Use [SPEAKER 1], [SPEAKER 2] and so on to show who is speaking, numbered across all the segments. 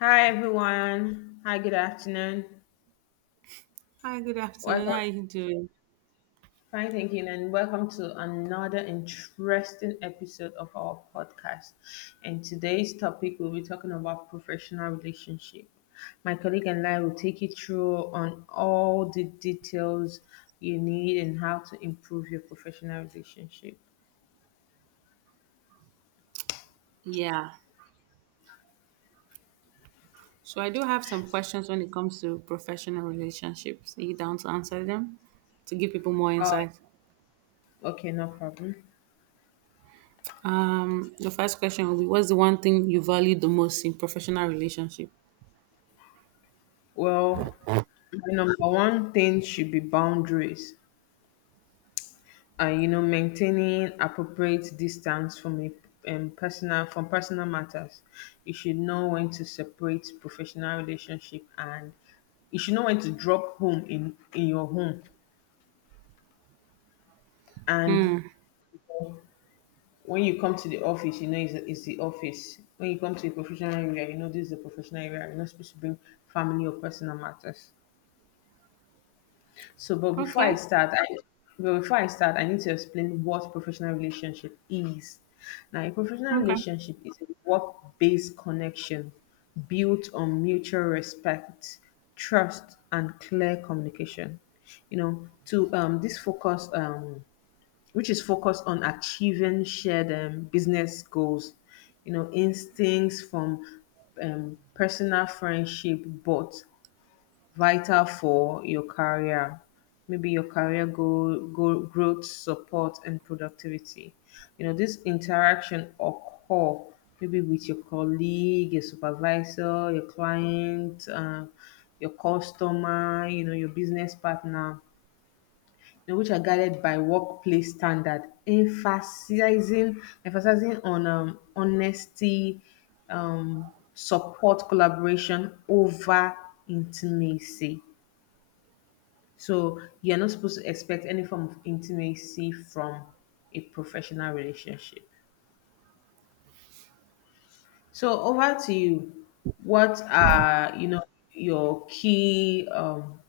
[SPEAKER 1] Hi everyone. Hi, good afternoon.
[SPEAKER 2] Hi, good afternoon. How
[SPEAKER 1] Welcome.
[SPEAKER 2] are you doing?
[SPEAKER 1] Fine, thank you, and welcome to another interesting episode of our podcast. And today's topic we'll be talking about professional relationship. My colleague and I will take you through on all the details you need and how to improve your professional relationship.
[SPEAKER 2] Yeah. So I do have some questions when it comes to professional relationships. Are you down to answer them to give people more
[SPEAKER 1] Oh,
[SPEAKER 2] insight?
[SPEAKER 1] okay, no problem.
[SPEAKER 2] The first question will be what's the one thing you value the most in professional relationship?
[SPEAKER 1] Well, the number one thing should be boundaries. And maintaining appropriate distance from a personal from personal matters. You should know when to separate professional relationship, and you should know when to drop home in your home. And when you come to the office, it's the office. When you come to a professional area, this is the professional area. You're not supposed to bring family or personal matters. So, but before
[SPEAKER 2] Okay.
[SPEAKER 1] I start, I but before I start, I need to explain what professional relationship is. Now, a professional
[SPEAKER 2] Okay.
[SPEAKER 1] relationship is a work-based connection built on mutual respect, trust, and clear communication. You know, to um, this focus, um, which is focused on achieving shared business goals. Instincts from personal friendship, but vital for your career, maybe your career goal growth, support, and productivity. This interaction occur maybe with your colleague, your supervisor, your client, your customer, your business partner, which are guided by workplace standard, emphasizing on honesty, support, collaboration over intimacy. So you're not supposed to expect any form of intimacy from a professional relationship. So over to you. What are your key um,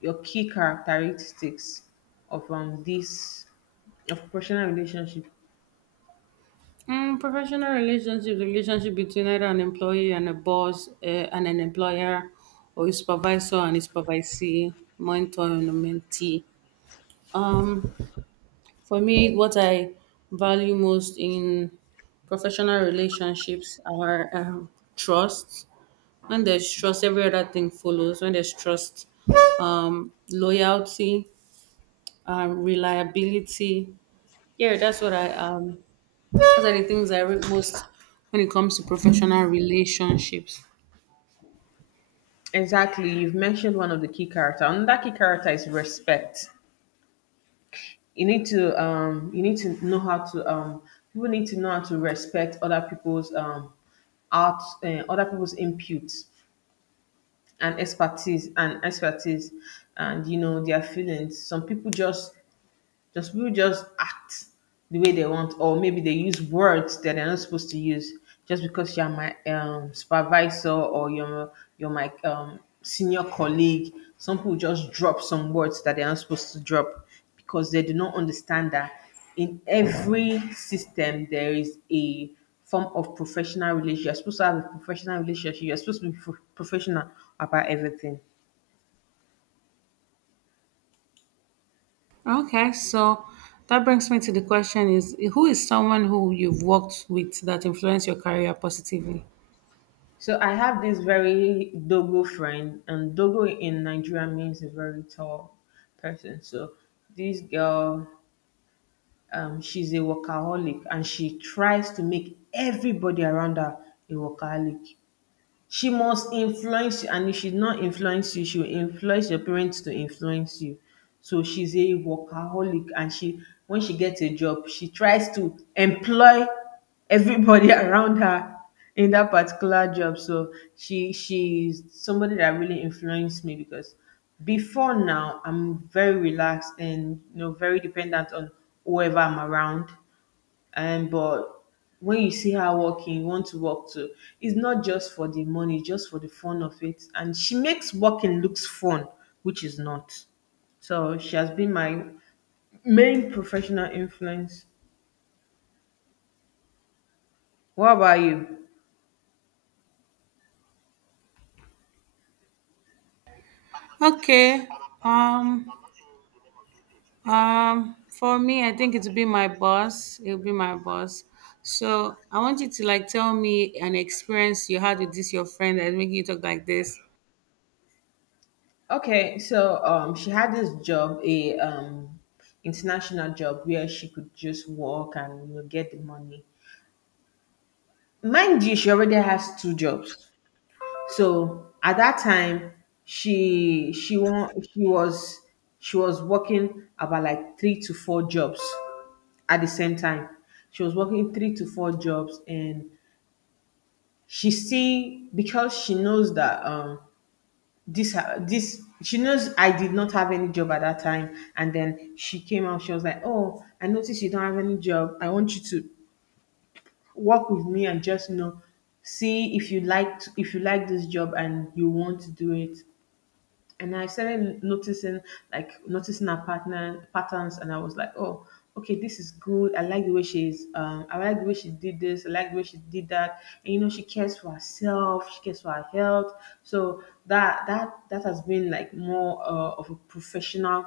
[SPEAKER 1] your key characteristics of this of professional relationship?
[SPEAKER 2] Professional relationship, the relationship between either an employee and a boss, and an employer, or a supervisor and a supervisee, mentor and a mentee. Um, For me, what I value most in professional relationships are trust. When there's trust, every other thing follows. When there's trust, loyalty, reliability. Yeah, that's what I. Those are the things I read most when it comes to professional relationships.
[SPEAKER 1] Exactly. You've mentioned one of the key character. Another key character is respect. You need to know how to people need to know how to respect other people's out other people's inputs and expertise and their feelings. Some people just just people just act the way they want, or maybe they use words that they're not supposed to use just because you're my supervisor, or you're my senior colleague. Some people just drop some words that they're not supposed to drop because they do not understand that in every system there is a form of professional relationship. You're supposed to have a professional relationship. You're supposed to be professional about everything.
[SPEAKER 2] Okay, so that brings me to the question: Is who is someone who you've worked with that influenced your career positively?
[SPEAKER 1] So I have this very dogo friend, and dogo in Nigeria means a very tall person. So this girl, she's a workaholic, and she tries to make everybody around her a workaholic. She must influence you, and if she's not influence you, she will influence your parents to influence you. So she's a workaholic, and she when she gets a job, she tries to employ everybody around her in that particular job. So she's somebody that really influenced me, because before now, I'm very relaxed and very dependent on whoever I'm around. And but when you see her walking, you want to walk too. It's not just for the money, it's just for the fun of it. And she makes walking looks fun, which is not. So she has been my main professional influence. What about you?
[SPEAKER 2] Okay. Um for me, I think it'll be my boss. It'll be my boss. So I want you to like tell me an experience you had with this your friend that's making you talk like this.
[SPEAKER 1] Okay, so she had this job, a international job where she could just work and get the money. Mind you, she already has two jobs. So at that time, she she wa- she was she was working about like three to four jobs at the same time. She was working three to four jobs, and she still, because she knows that this ha- this she knows I did not have any job at that time. And then she came out. She was like, "Oh, I noticed you don't have any job. I want you to work with me and just see if you like this job and you want to do it." And I started noticing her partner patterns, and I was like, oh, okay, this is good. I like the way she did this. I like the way she did that. And she cares for herself. She cares for her health. So that has been more of a professional.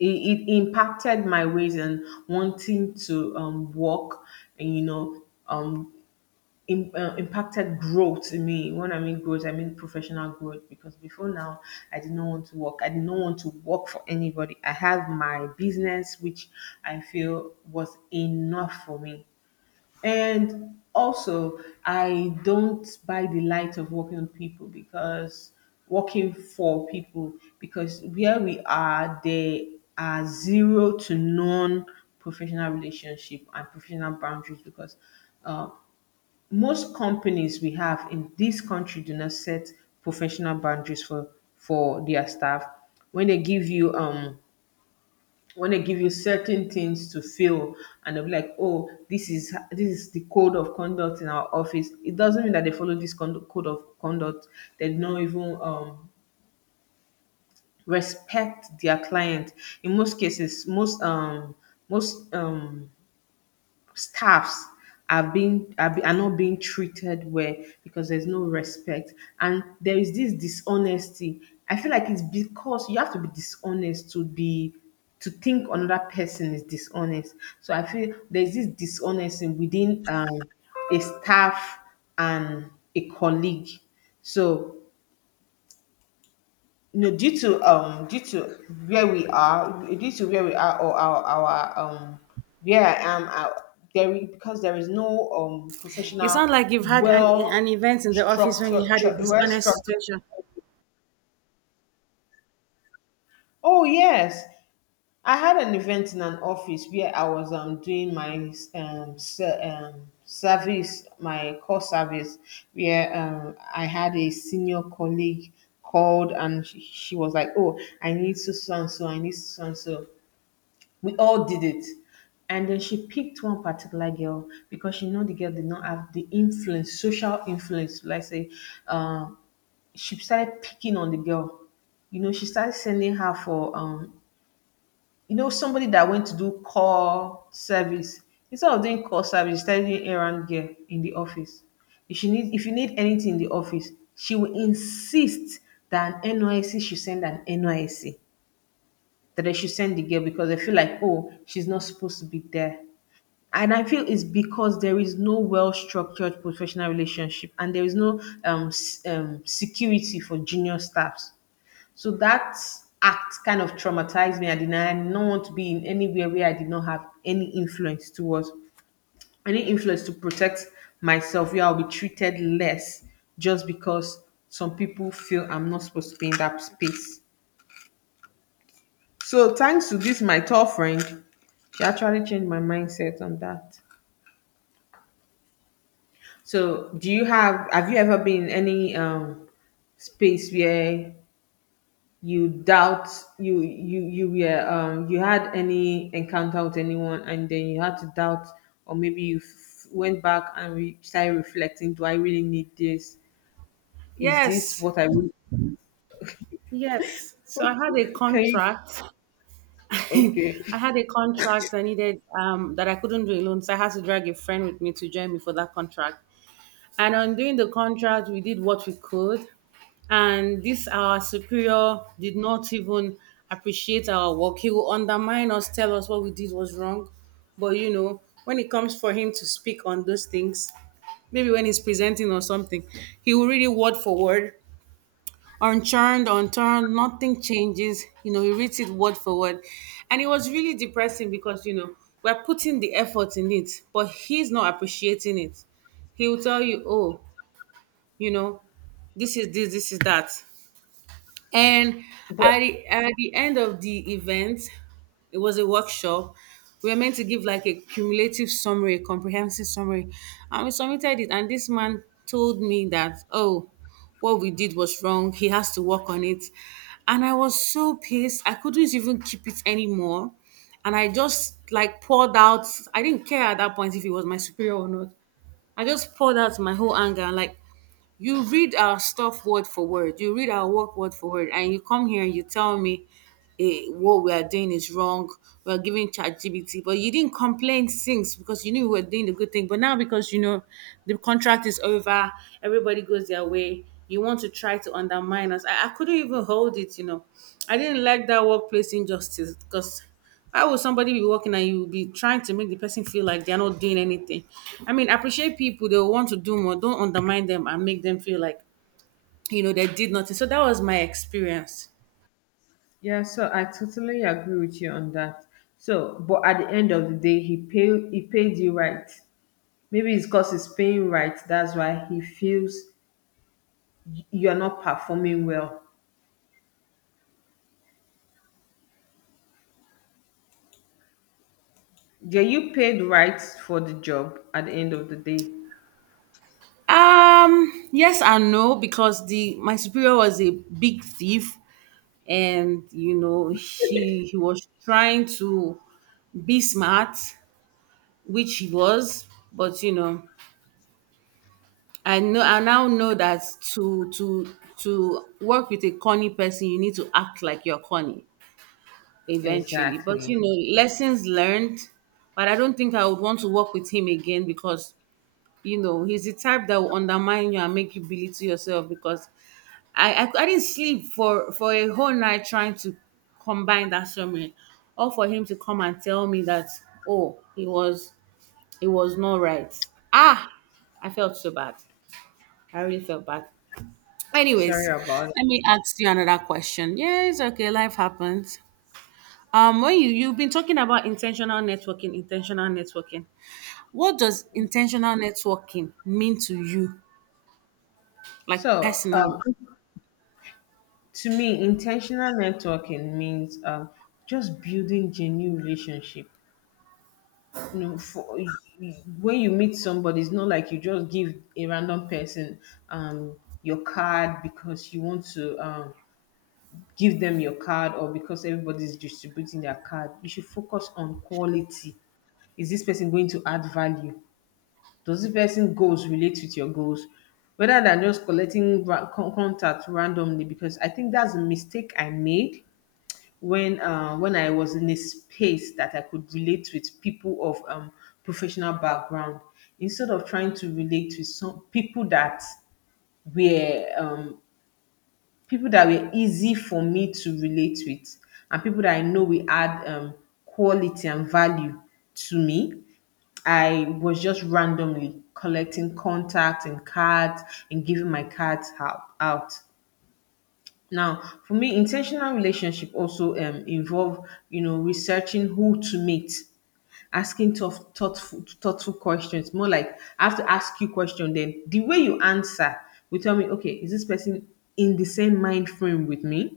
[SPEAKER 1] It impacted my ways and wanting to work, and um, impacted growth in me. When I mean growth, I mean professional growth, because before now, I did not want to work. I did not want to work for anybody. I have my business, which I feel was enough for me. And also, I don't buy the light of working for people, because where we are, there are zero to non professional relationship and professional boundaries. Because uh, most companies we have in this country do not set professional boundaries for their staff. When they give you when they give you certain things to fill, and they'll be like, oh, this is the code of conduct in our office, it doesn't mean that they follow this code of conduct. They don't even respect their client. In most cases, most staffs are not being treated well, because there's no respect. And there is this dishonesty. I feel like it's because you have to be dishonest to be to think another person is dishonest. So I feel there's this dishonesty within a staff and a colleague. So, no, due to where we are, or our where I am, there is no
[SPEAKER 2] You
[SPEAKER 1] professional,
[SPEAKER 2] sound like you've had an
[SPEAKER 1] well
[SPEAKER 2] event in the office when you
[SPEAKER 1] structured,
[SPEAKER 2] had a
[SPEAKER 1] well
[SPEAKER 2] dishonest
[SPEAKER 1] structured.
[SPEAKER 2] situation.
[SPEAKER 1] Oh yes, I had an event in an office where I was doing my service, my core service, where I had a senior colleague called, and she was like, oh, I need so so and so, I need so so and so. We all did it. And then she picked one particular girl, because she know the girl did not have the influence, social influence. Like say, uh, she started picking on the girl. She started sending her for somebody that went to do call service. Instead of doing call service, she started doing errand girl in the office. If you need anything in the office, she will insist that an NYC should send an NYC, that they should send the girl, because they feel like, oh, she's not supposed to be there. And I feel it's because there is no well structured professional relationship, and there is no security for junior staffs. So that act kind of traumatized me. I did not want to be in anywhere where I did not have any influence to protect myself, where I'll be treated less just because some people feel I'm not supposed to be in that space. So thanks to this, my tall friend, she actually changed my mindset on that. So do you have you ever been in any space where you doubt you you you were you had any encounter with anyone, and then you had to doubt? Or maybe went back and started reflecting, do I really need this? Is this
[SPEAKER 2] Yes,
[SPEAKER 1] what I really
[SPEAKER 2] yes. So I had a
[SPEAKER 1] can you
[SPEAKER 2] contract.
[SPEAKER 1] okay.
[SPEAKER 2] I had a contract I needed that I couldn't do alone, so I had to drag a friend with me to join me for that contract. And on doing the contract, we did what we could. And this, our superior did not even appreciate our work. He will undermine us, tell us what we did was wrong. But you know, when it comes for him to speak on those things, maybe when he's presenting or something, he will read it word for word, unchurned, unturned, nothing changes. You know, he reads it word for word. And it was really depressing because, you know, we're putting the effort in it, but he's not appreciating it. He will tell you, oh, you know, this is this is that. And at the end of the event, it was a workshop, we were meant to give like a cumulative summary, a comprehensive summary, and we submitted it, and this man told me that, oh, what we did was wrong, he has to work on it. And I was so pissed, I couldn't even keep it anymore, and I just like poured out. I didn't care at that point if he was my superior or not. I just poured out my whole anger and like, you read our stuff word for word. You read our work word for word, and you come here and you tell me what we are doing is wrong. We are giving ChatGPT, but you didn't complain since because you knew we were doing the good thing. But now because you know the contract is over, everybody goes their way. You want to try to undermine us. I couldn't even hold it. You know, I didn't like that workplace injustice because why would somebody be working and you will be trying to make the person feel like they're not doing anything? I mean, appreciate people, they want to do more. Don't undermine them and make them feel like, you know, they did nothing. So that was my experience.
[SPEAKER 1] Yeah, so I totally agree with you on that. So, but at the end of the day, he paid you right. Maybe it's because he's paying right, that's why he feels you're not performing well. Yeah, you paid right for the job at the end of the day.
[SPEAKER 2] Yes and no, because the my superior was a big thief, and you know, he was trying to be smart, which he was, but you know, I now know that to work with a corny person, you need to act like you're corny eventually. But
[SPEAKER 1] Exactly.
[SPEAKER 2] you know, lessons learned. But I don't think I would want to work with him again because you know he's the type that will undermine you and make you belittle yourself. Because I didn't sleep for a whole night trying to combine that summary, or for him to come and tell me that, oh, he was it was not right. Ah, I felt so bad. I really felt bad.
[SPEAKER 1] Sorry
[SPEAKER 2] Anyways,
[SPEAKER 1] about it.
[SPEAKER 2] let me ask you another question. Yes, okay, life happens. When you've been talking about intentional networking, intentional networking. What does intentional networking mean to you, like
[SPEAKER 1] So,
[SPEAKER 2] personally?
[SPEAKER 1] to me, intentional networking means just building genuine relationship. You know for When you meet somebody, it's not like you just give a random person um your card because you want to give them your card, or because everybody's distributing their card. You should focus on quality. Is this person going to add value? Does this person goals relate with your goals, rather than just collecting contact randomly? Because I think that's a mistake I made when when I was in a space that I could relate with people of professional background, instead of trying to relate with some were um, people that were easy for me to relate with, and people that I know we add quality and value to me. I was just randomly collecting contacts and cards and giving my cards out. Now, for me, intentional relationship also involve, researching who to meet, asking tough, thoughtful questions. More like I have to ask you question. Then the way you answer will tell me, okay, is this person in the same mind frame with me?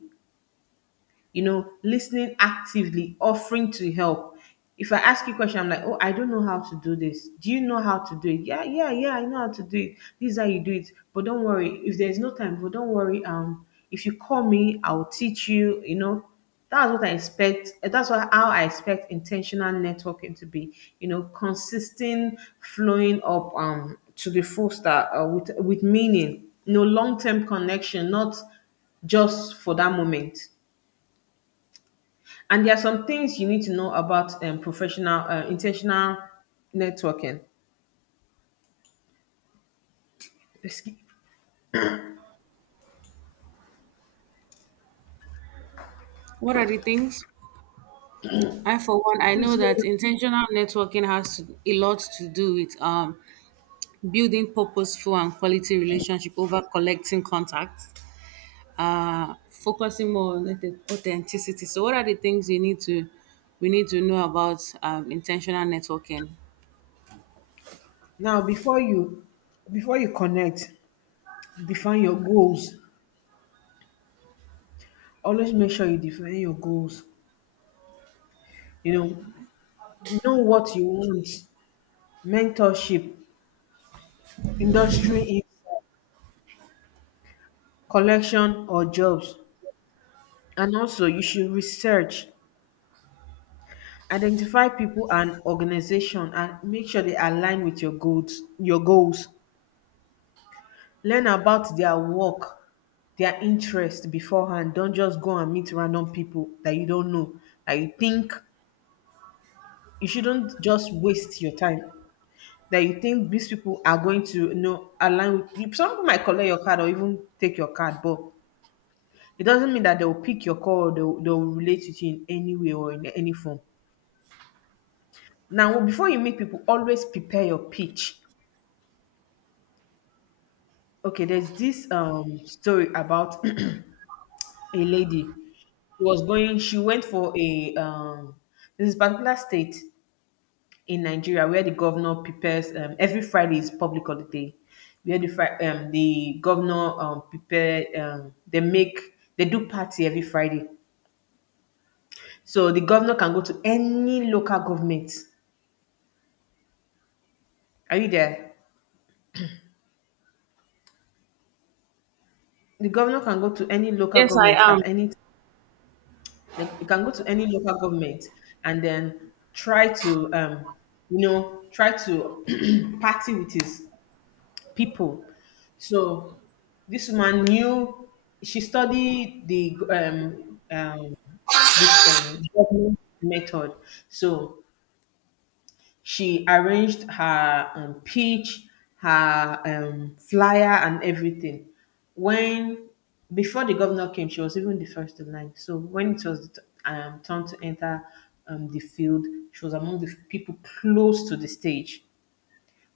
[SPEAKER 1] You know, listening actively, offering to help. If I ask you a question, I'm like, oh, I don't know how to do this, do you know how to do it? Yeah, yeah, yeah, I know how to do it. This is how you do it, but don't worry if there's no time, but don't worry. If you call me, I'll teach you, you know that's what I expect. Eh, that's what, how I expect intentional networking to be. You know, consistent, flowing up, to the full start, with meaning. No long-term connection, not just for that moment. And there are some things you need to know about professional, intentional networking. Excuse-
[SPEAKER 2] What are the things? I, for one, I know
[SPEAKER 1] Please hold
[SPEAKER 2] that
[SPEAKER 1] on.
[SPEAKER 2] intentional networking has a lot to do with building purposeful and quality relationship over collecting contacts, focusing more on authenticity. So, what are the things you need to we need to know about intentional networking?
[SPEAKER 1] Now, before you connect, define your goals. Always make sure you define your goals. You know what you want. Mentorship, industry, insight, collection, or jobs. And also, you should research, identify people and organization, and make sure they align with your goals. Your goals, learn about their work, their interest beforehand. Don't just go and meet random people that you don't know, that you think, you shouldn't just waste your time, that you think these people are going to, you know, align with you. Some people might collect your card or even take your card, but it doesn't mean that they'll pick your call or they'll relate with you in any way or in any form. Now, before you meet people, always prepare your pitch. Okay, there's this story about a lady. She was going. She went for a this particular state in Nigeria where the governor prepares every Friday is public holiday. Where the the governor prepare, they make, they do party every Friday. So the governor can go to any local government. Are you there? The governor can go to any local
[SPEAKER 2] Yes, I
[SPEAKER 1] government
[SPEAKER 2] am.
[SPEAKER 1] at any. Like, you can go to any local government and then try to, you know, try to party with his people. So this woman knew, she studied the this gardening method. So she arranged her pitch, her flyer, and everything. When, before the governor came, she was even the first in line. So when it was time to enter the field, she was among the people close to the stage.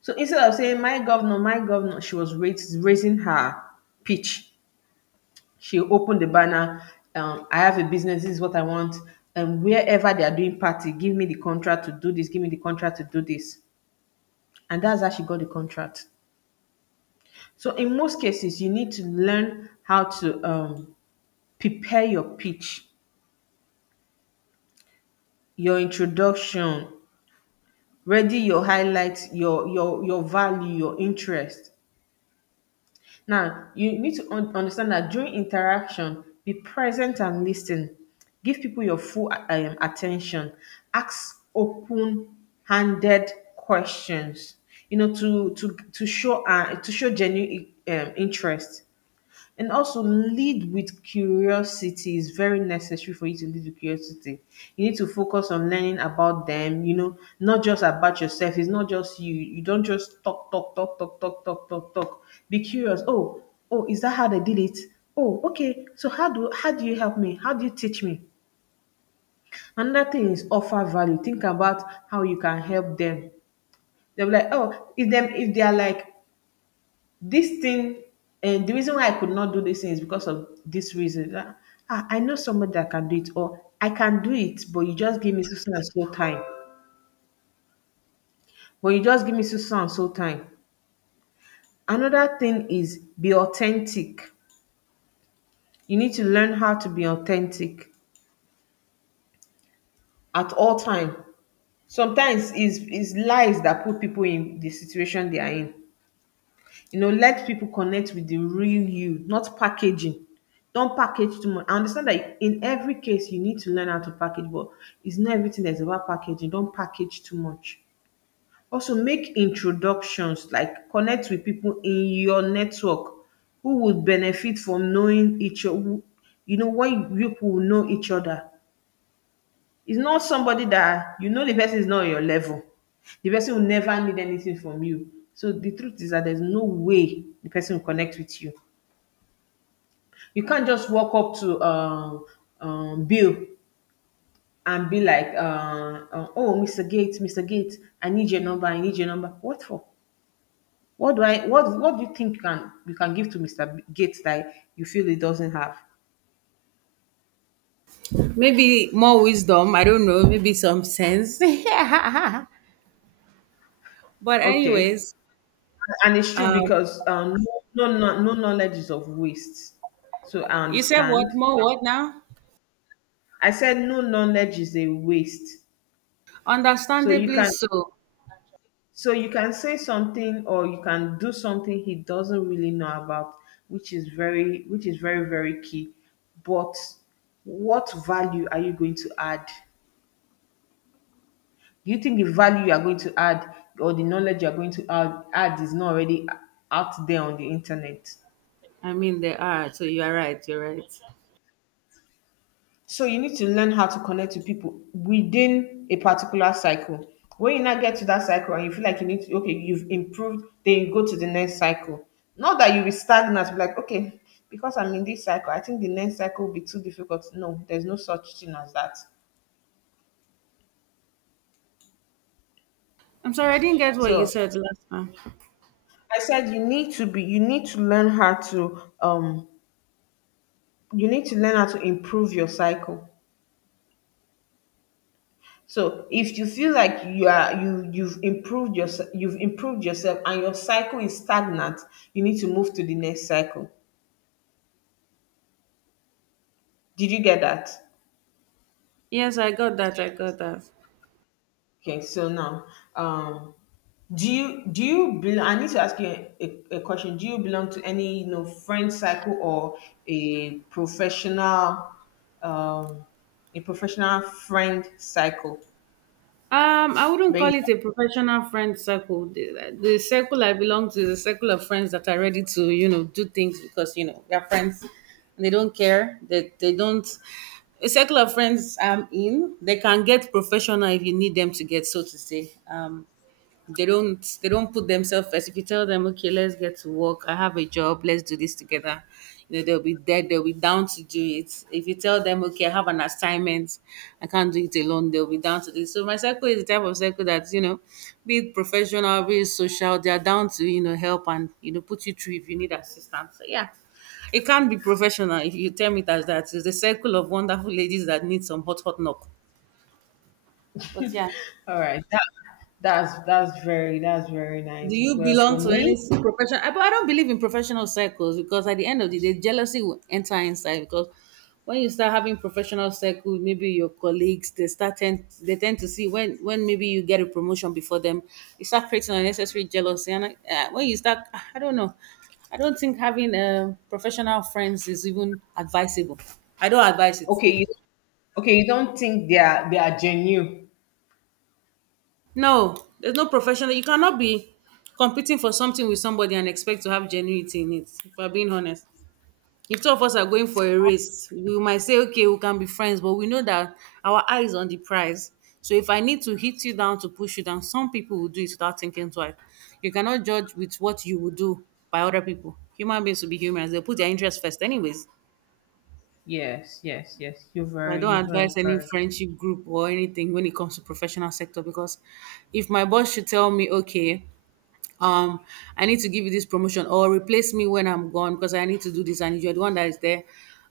[SPEAKER 1] So instead of saying my governor, she was raising her pitch. She opened the banner. I have a business. This is what I want. And wherever they are doing party, give me the contract to do this. Give me the contract to do this. And that's how she got the contract. So in most cases, you need to learn how to prepare your pitch, your introduction, ready your highlights, your value, your interest. Now, you need to understand that during interaction, be present and listen. Give people your full attention. Ask open-handed questions. You know, to show, to show genuine interest. And also, lead with curiosity. Is very necessary for you to lead with curiosity. You need to focus on learning about them, you know, not just about yourself. It's not just you. You don't just talk, talk, talk, talk, talk, talk, talk, talk. Be curious. Oh, oh, is that how they did it? Oh, okay. So how do you help me? How do you teach me? Another thing is offer value. Think about how you can help them. They'll be like, oh, if they are like this thing, and the reason why I could not do this thing is because of this reason. Ah, ah, I know somebody that can do it, or I can do it, but you just give me so so and so time. But you just give me so so and so time. Another thing is be authentic. You need to learn how to be authentic at all time. Sometimes it's lies that put people in the situation they are in. You know, let people connect with the real you, not packaging. Don't package too much. I understand that in every case you need to learn how to package, but it's not everything that's about packaging. Don't package too much. Also, make introductions, like connect with people in your network who would benefit from knowing each other. You know, when you people will know each other, it's not somebody that, you know, the person is not on your level. The person will never need anything from you. So the truth is that there's no way the person will connect with you. You can't just walk up to, Bill, and be like, "Oh, Mr. Gates, Mr. Gates, I need your number. I need your number." What for? What do I? What do you think you can, give to Mr. Gates that you feel he doesn't have?
[SPEAKER 2] Maybe more wisdom. I don't know. Maybe some sense. but
[SPEAKER 1] Okay,
[SPEAKER 2] anyways,
[SPEAKER 1] and it's true
[SPEAKER 2] um,
[SPEAKER 1] because, no knowledge is of waste. So I
[SPEAKER 2] you said
[SPEAKER 1] understand.
[SPEAKER 2] what more? What now?
[SPEAKER 1] I said no knowledge is a waste. So you
[SPEAKER 2] Understandably
[SPEAKER 1] can,
[SPEAKER 2] so.
[SPEAKER 1] say something or you can do something he doesn't really know about, which is very, very key. But what value are you going to add? Do you think the value you are going to add, or the knowledge you are going to add, is not already out there on the internet?
[SPEAKER 2] I mean, there are. So you are right. You're right.
[SPEAKER 1] So you need to learn how to connect to people within a particular cycle. When you now get to that cycle and you feel like you need to, okay, you've improved, then you go to the next cycle. Not that you be stagnant, be like, okay, because I'm in this cycle, I think the next cycle will be too difficult. No, there's no such thing as that.
[SPEAKER 2] I'm sorry, I didn't get what you
[SPEAKER 1] So
[SPEAKER 2] said last time.
[SPEAKER 1] I said you need to be, you need to learn how to you need to learn how to improve your cycle. So if you feel like you've improved yourself, and your cycle is stagnant, you need to move to the next cycle. Did you get that?
[SPEAKER 2] Yes, I got that. I got that.
[SPEAKER 1] Okay, so now, um do you bel I need to ask you a question. Do you belong to any, you know, friend cycle or a professional, um a professional friend cycle?
[SPEAKER 2] I wouldn't
[SPEAKER 1] Where
[SPEAKER 2] call
[SPEAKER 1] you-
[SPEAKER 2] it a professional friend circle. The circle I belong to is a circle of friends that are ready to, you know, do things because, you know, they're friends and they don't care. They don't. A circle of friends I'm in, they can get professional if you need them to get, so to say. They don't put themselves first. If you tell them, okay, let's get to work, I have a job, let's do this together, you know, they'll be there, they'll be down to do it. If you tell them, okay, I have an assignment, I can't do it alone, they'll be down to this. So my circle is the type of circle that, you know, be it professional, be it social, they are down to, you know, help and you know, put you through if you need assistance. So yeah. It can't be professional if you tell me it as that. It's the circle of wonderful ladies that need some hot hot knock. But yeah.
[SPEAKER 1] All right. That's very
[SPEAKER 2] Do
[SPEAKER 1] nice.
[SPEAKER 2] you
[SPEAKER 1] Well,
[SPEAKER 2] belong
[SPEAKER 1] for
[SPEAKER 2] to any
[SPEAKER 1] me,
[SPEAKER 2] profession? I, but I don't believe in professional circles because at the end of the day, jealousy will enter inside. Because when you start having professional circles, maybe your colleagues they tend to see when maybe you get a promotion before them, you start creating unnecessary jealousy. And I, when you start, I don't know, I don't think having professional friends is even advisable. I don't advise it.
[SPEAKER 1] okay, you okay, you don't think they are, genuine.
[SPEAKER 2] No, there's no professional. You cannot be competing for something with somebody and expect to have genuity in it. If I'm being honest. If two of us are going for a race, we might say, okay, we can be friends, but we know that our eye is on the prize. So if I need to hit you down to push you down, some people will do it without thinking twice. You cannot judge with what you will do by other people. Human beings will be humans, they'll put their interests first, anyways.
[SPEAKER 1] Yes, yes, yes.
[SPEAKER 2] So I
[SPEAKER 1] You're
[SPEAKER 2] don't
[SPEAKER 1] very
[SPEAKER 2] advise any
[SPEAKER 1] correct.
[SPEAKER 2] friendship group or anything when it comes to professional sector because if my boss should tell me, okay, um I need to give you this promotion or replace me when I'm gone because I need to do this and you're the one that is there,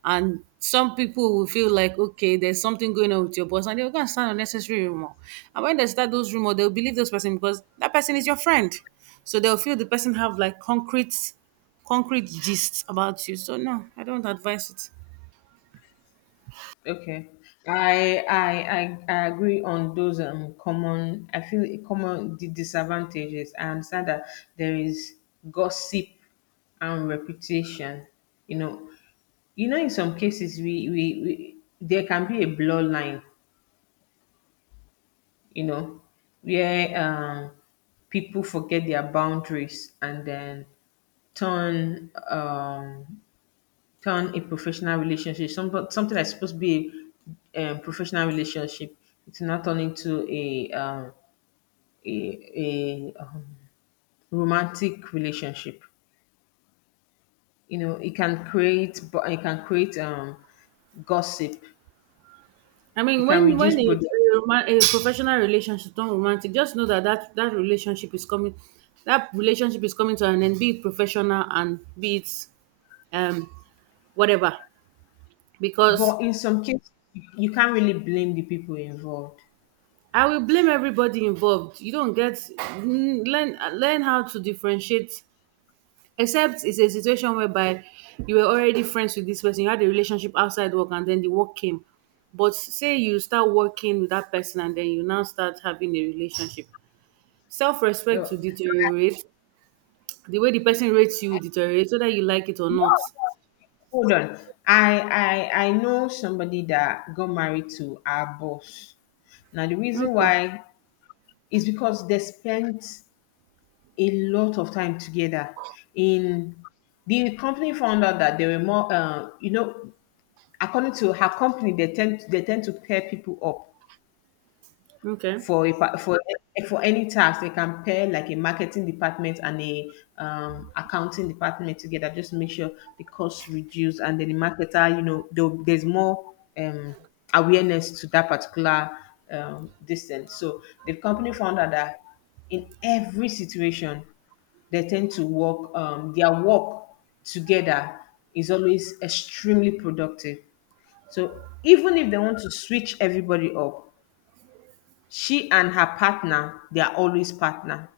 [SPEAKER 2] and some people will feel like, okay, there's something going on with your boss, and they're going to start unnecessary rumor. And when they start those rumor, they'll believe this person because that person is your friend, so they'll feel the person have like concrete gist about you. So no, I don't advise it.
[SPEAKER 1] Okay. I agree on those common, I feel it common, the disadvantages. I understand that there is gossip and reputation. You know, you know, in some cases we there can be a blur line, you know, where people forget their boundaries and then turn um turn a professional relationship, something that's supposed to be a professional relationship, it's now turned into a a, a um, romantic relationship. You know, it can create, but it can create gossip.
[SPEAKER 2] I mean,
[SPEAKER 1] It can reduce
[SPEAKER 2] when
[SPEAKER 1] product,
[SPEAKER 2] a professional relationship turn romantic, just know that, that relationship is coming, that relationship is coming to an end. Be it professional and be it um whatever, because
[SPEAKER 1] but in some cases, you can't really blame the people involved.
[SPEAKER 2] I will blame everybody involved. You don't get learn how to differentiate. Except it's a situation whereby you were already friends with this person, you had a relationship outside work, and then the work came. But say you start working with that person, and then you now start having a relationship. Self-respect
[SPEAKER 1] No,
[SPEAKER 2] to deteriorate. The way the person rates you deteriorates, whether you like it or not.
[SPEAKER 1] hold on. I I know somebody that got married to our boss. Now, the reason
[SPEAKER 2] Okay.
[SPEAKER 1] why is because they spent a lot of time together. In the company found out that there were more, you know, according to her company, they tend to pair people up
[SPEAKER 2] Okay.
[SPEAKER 1] for for any task, they can pair like a marketing department and a accounting department together just to make sure the costs reduce and then the marketer, you know, there's more um, awareness to that particular distance. So the company found out that in every situation they tend to work their work together is always extremely productive. So even if they want to switch everybody up, she and her partner, they are always partner.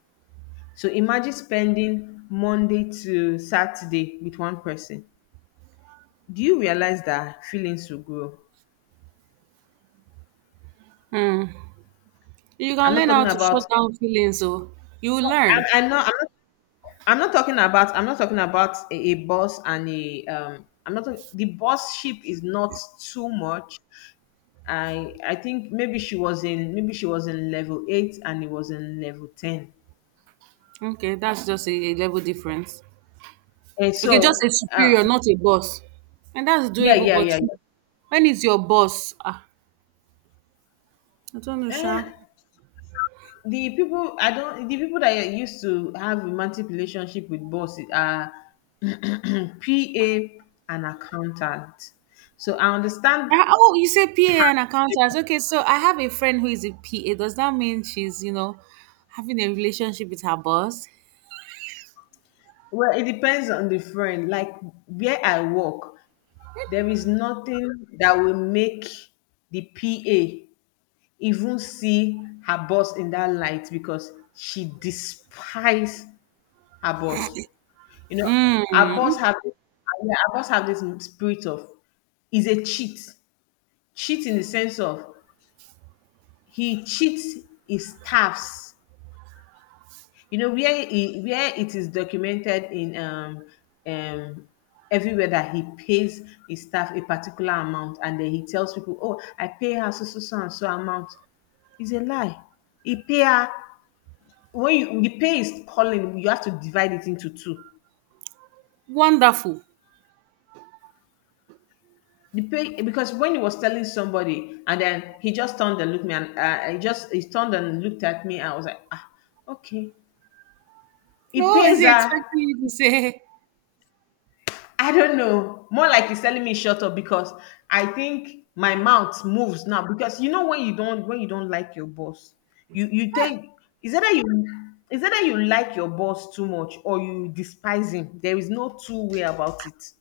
[SPEAKER 1] So imagine spending Monday to Saturday with one person. Do you realize that feelings will grow?
[SPEAKER 2] You can
[SPEAKER 1] i'm not
[SPEAKER 2] learn how
[SPEAKER 1] talking
[SPEAKER 2] to
[SPEAKER 1] about
[SPEAKER 2] shut down feelings, so you will
[SPEAKER 1] i'm,
[SPEAKER 2] learn.
[SPEAKER 1] I'm not I'm not I'm not talking about a boss and a I'm not talk- the boss ship is not too much. I think maybe she was in, maybe she was in level 8 and he was in level 10.
[SPEAKER 2] Okay, that's just a level difference.
[SPEAKER 1] And
[SPEAKER 2] Okay, just a
[SPEAKER 1] so,
[SPEAKER 2] superior,
[SPEAKER 1] uh,
[SPEAKER 2] not a boss. And that's
[SPEAKER 1] yeah,
[SPEAKER 2] doable,
[SPEAKER 1] yeah,
[SPEAKER 2] but
[SPEAKER 1] yeah, yeah.
[SPEAKER 2] when it's your boss, ah, I don't know,
[SPEAKER 1] Eh,
[SPEAKER 2] Sha.
[SPEAKER 1] the people I don't the people that are used to have romantic relationship with boss are PA and accountant. So I understand
[SPEAKER 2] Ah, oh, you say PA
[SPEAKER 1] how.
[SPEAKER 2] and accountants. Okay, so I have a friend who is a PA. Does that mean she's, you know, having a relationship with her boss?
[SPEAKER 1] Well, it depends on the friend. Like, where I work, there is nothing that will make the PA even see her boss in that light because she despises her boss. You know, our boss
[SPEAKER 2] Mm,
[SPEAKER 1] have yeah, our boss have this spirit of he's a cheat. Cheat in the sense of he cheats his staffs. You know, where he, where it is documented in um everywhere that he pays his staff a particular amount and then he tells people, oh, I pay her so so so and so amount. It's a lie. He pay her when you, the pay is calling, you have to divide it into two.
[SPEAKER 2] wonderful.
[SPEAKER 1] The pay, because when he was telling somebody, and then he just turned and looked me, and, he turned and looked at me, and I was like, ah, okay. He
[SPEAKER 2] No, is
[SPEAKER 1] pays
[SPEAKER 2] he
[SPEAKER 1] her.
[SPEAKER 2] expecting you to say?
[SPEAKER 1] I don't know. More like he's telling me shut up because I think my mouth moves now because you know when you don't like your boss, you think, is that you, is that you like your boss too much or you despise him? There is no two-way about it.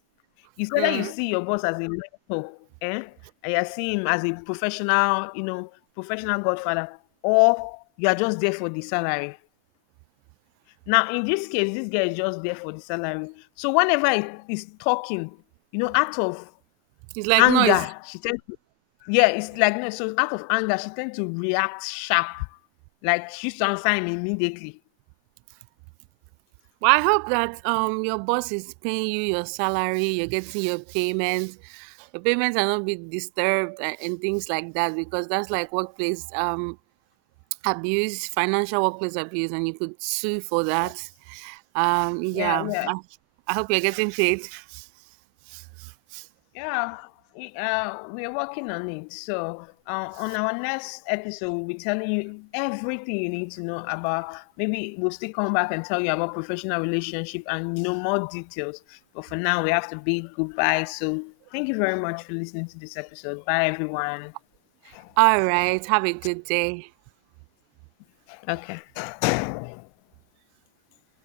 [SPEAKER 1] It's whether you see your boss as a mentor, eh? And you're seeing him as a professional, you know, professional godfather, or you are just there for the salary. Now, in this case, this guy is just there for the salary. So whenever he is talking, you know, out of
[SPEAKER 2] It's like noise.
[SPEAKER 1] anger, she tends to, yeah, it's like no, so out of anger, she tends to react sharp. Like she used to answer him immediately.
[SPEAKER 2] Well, I hope that your boss is paying you your salary, you're getting your payment, your payments are not being disturbed and things like that because that's like workplace abuse, financial workplace abuse, and you could sue for that. Um,
[SPEAKER 1] Yeah,
[SPEAKER 2] yeah,
[SPEAKER 1] yeah.
[SPEAKER 2] I, I hope you're getting paid.
[SPEAKER 1] Yeah, we are working on it. So, on our next episode, we'll be telling you everything you need to know about. Maybe we'll still come back and tell you about professional relationship and, you know, more details. But for now, we have to bid goodbye. So, thank you very much for listening to this episode. Bye, everyone.
[SPEAKER 2] All right, have a good day.
[SPEAKER 1] Okay.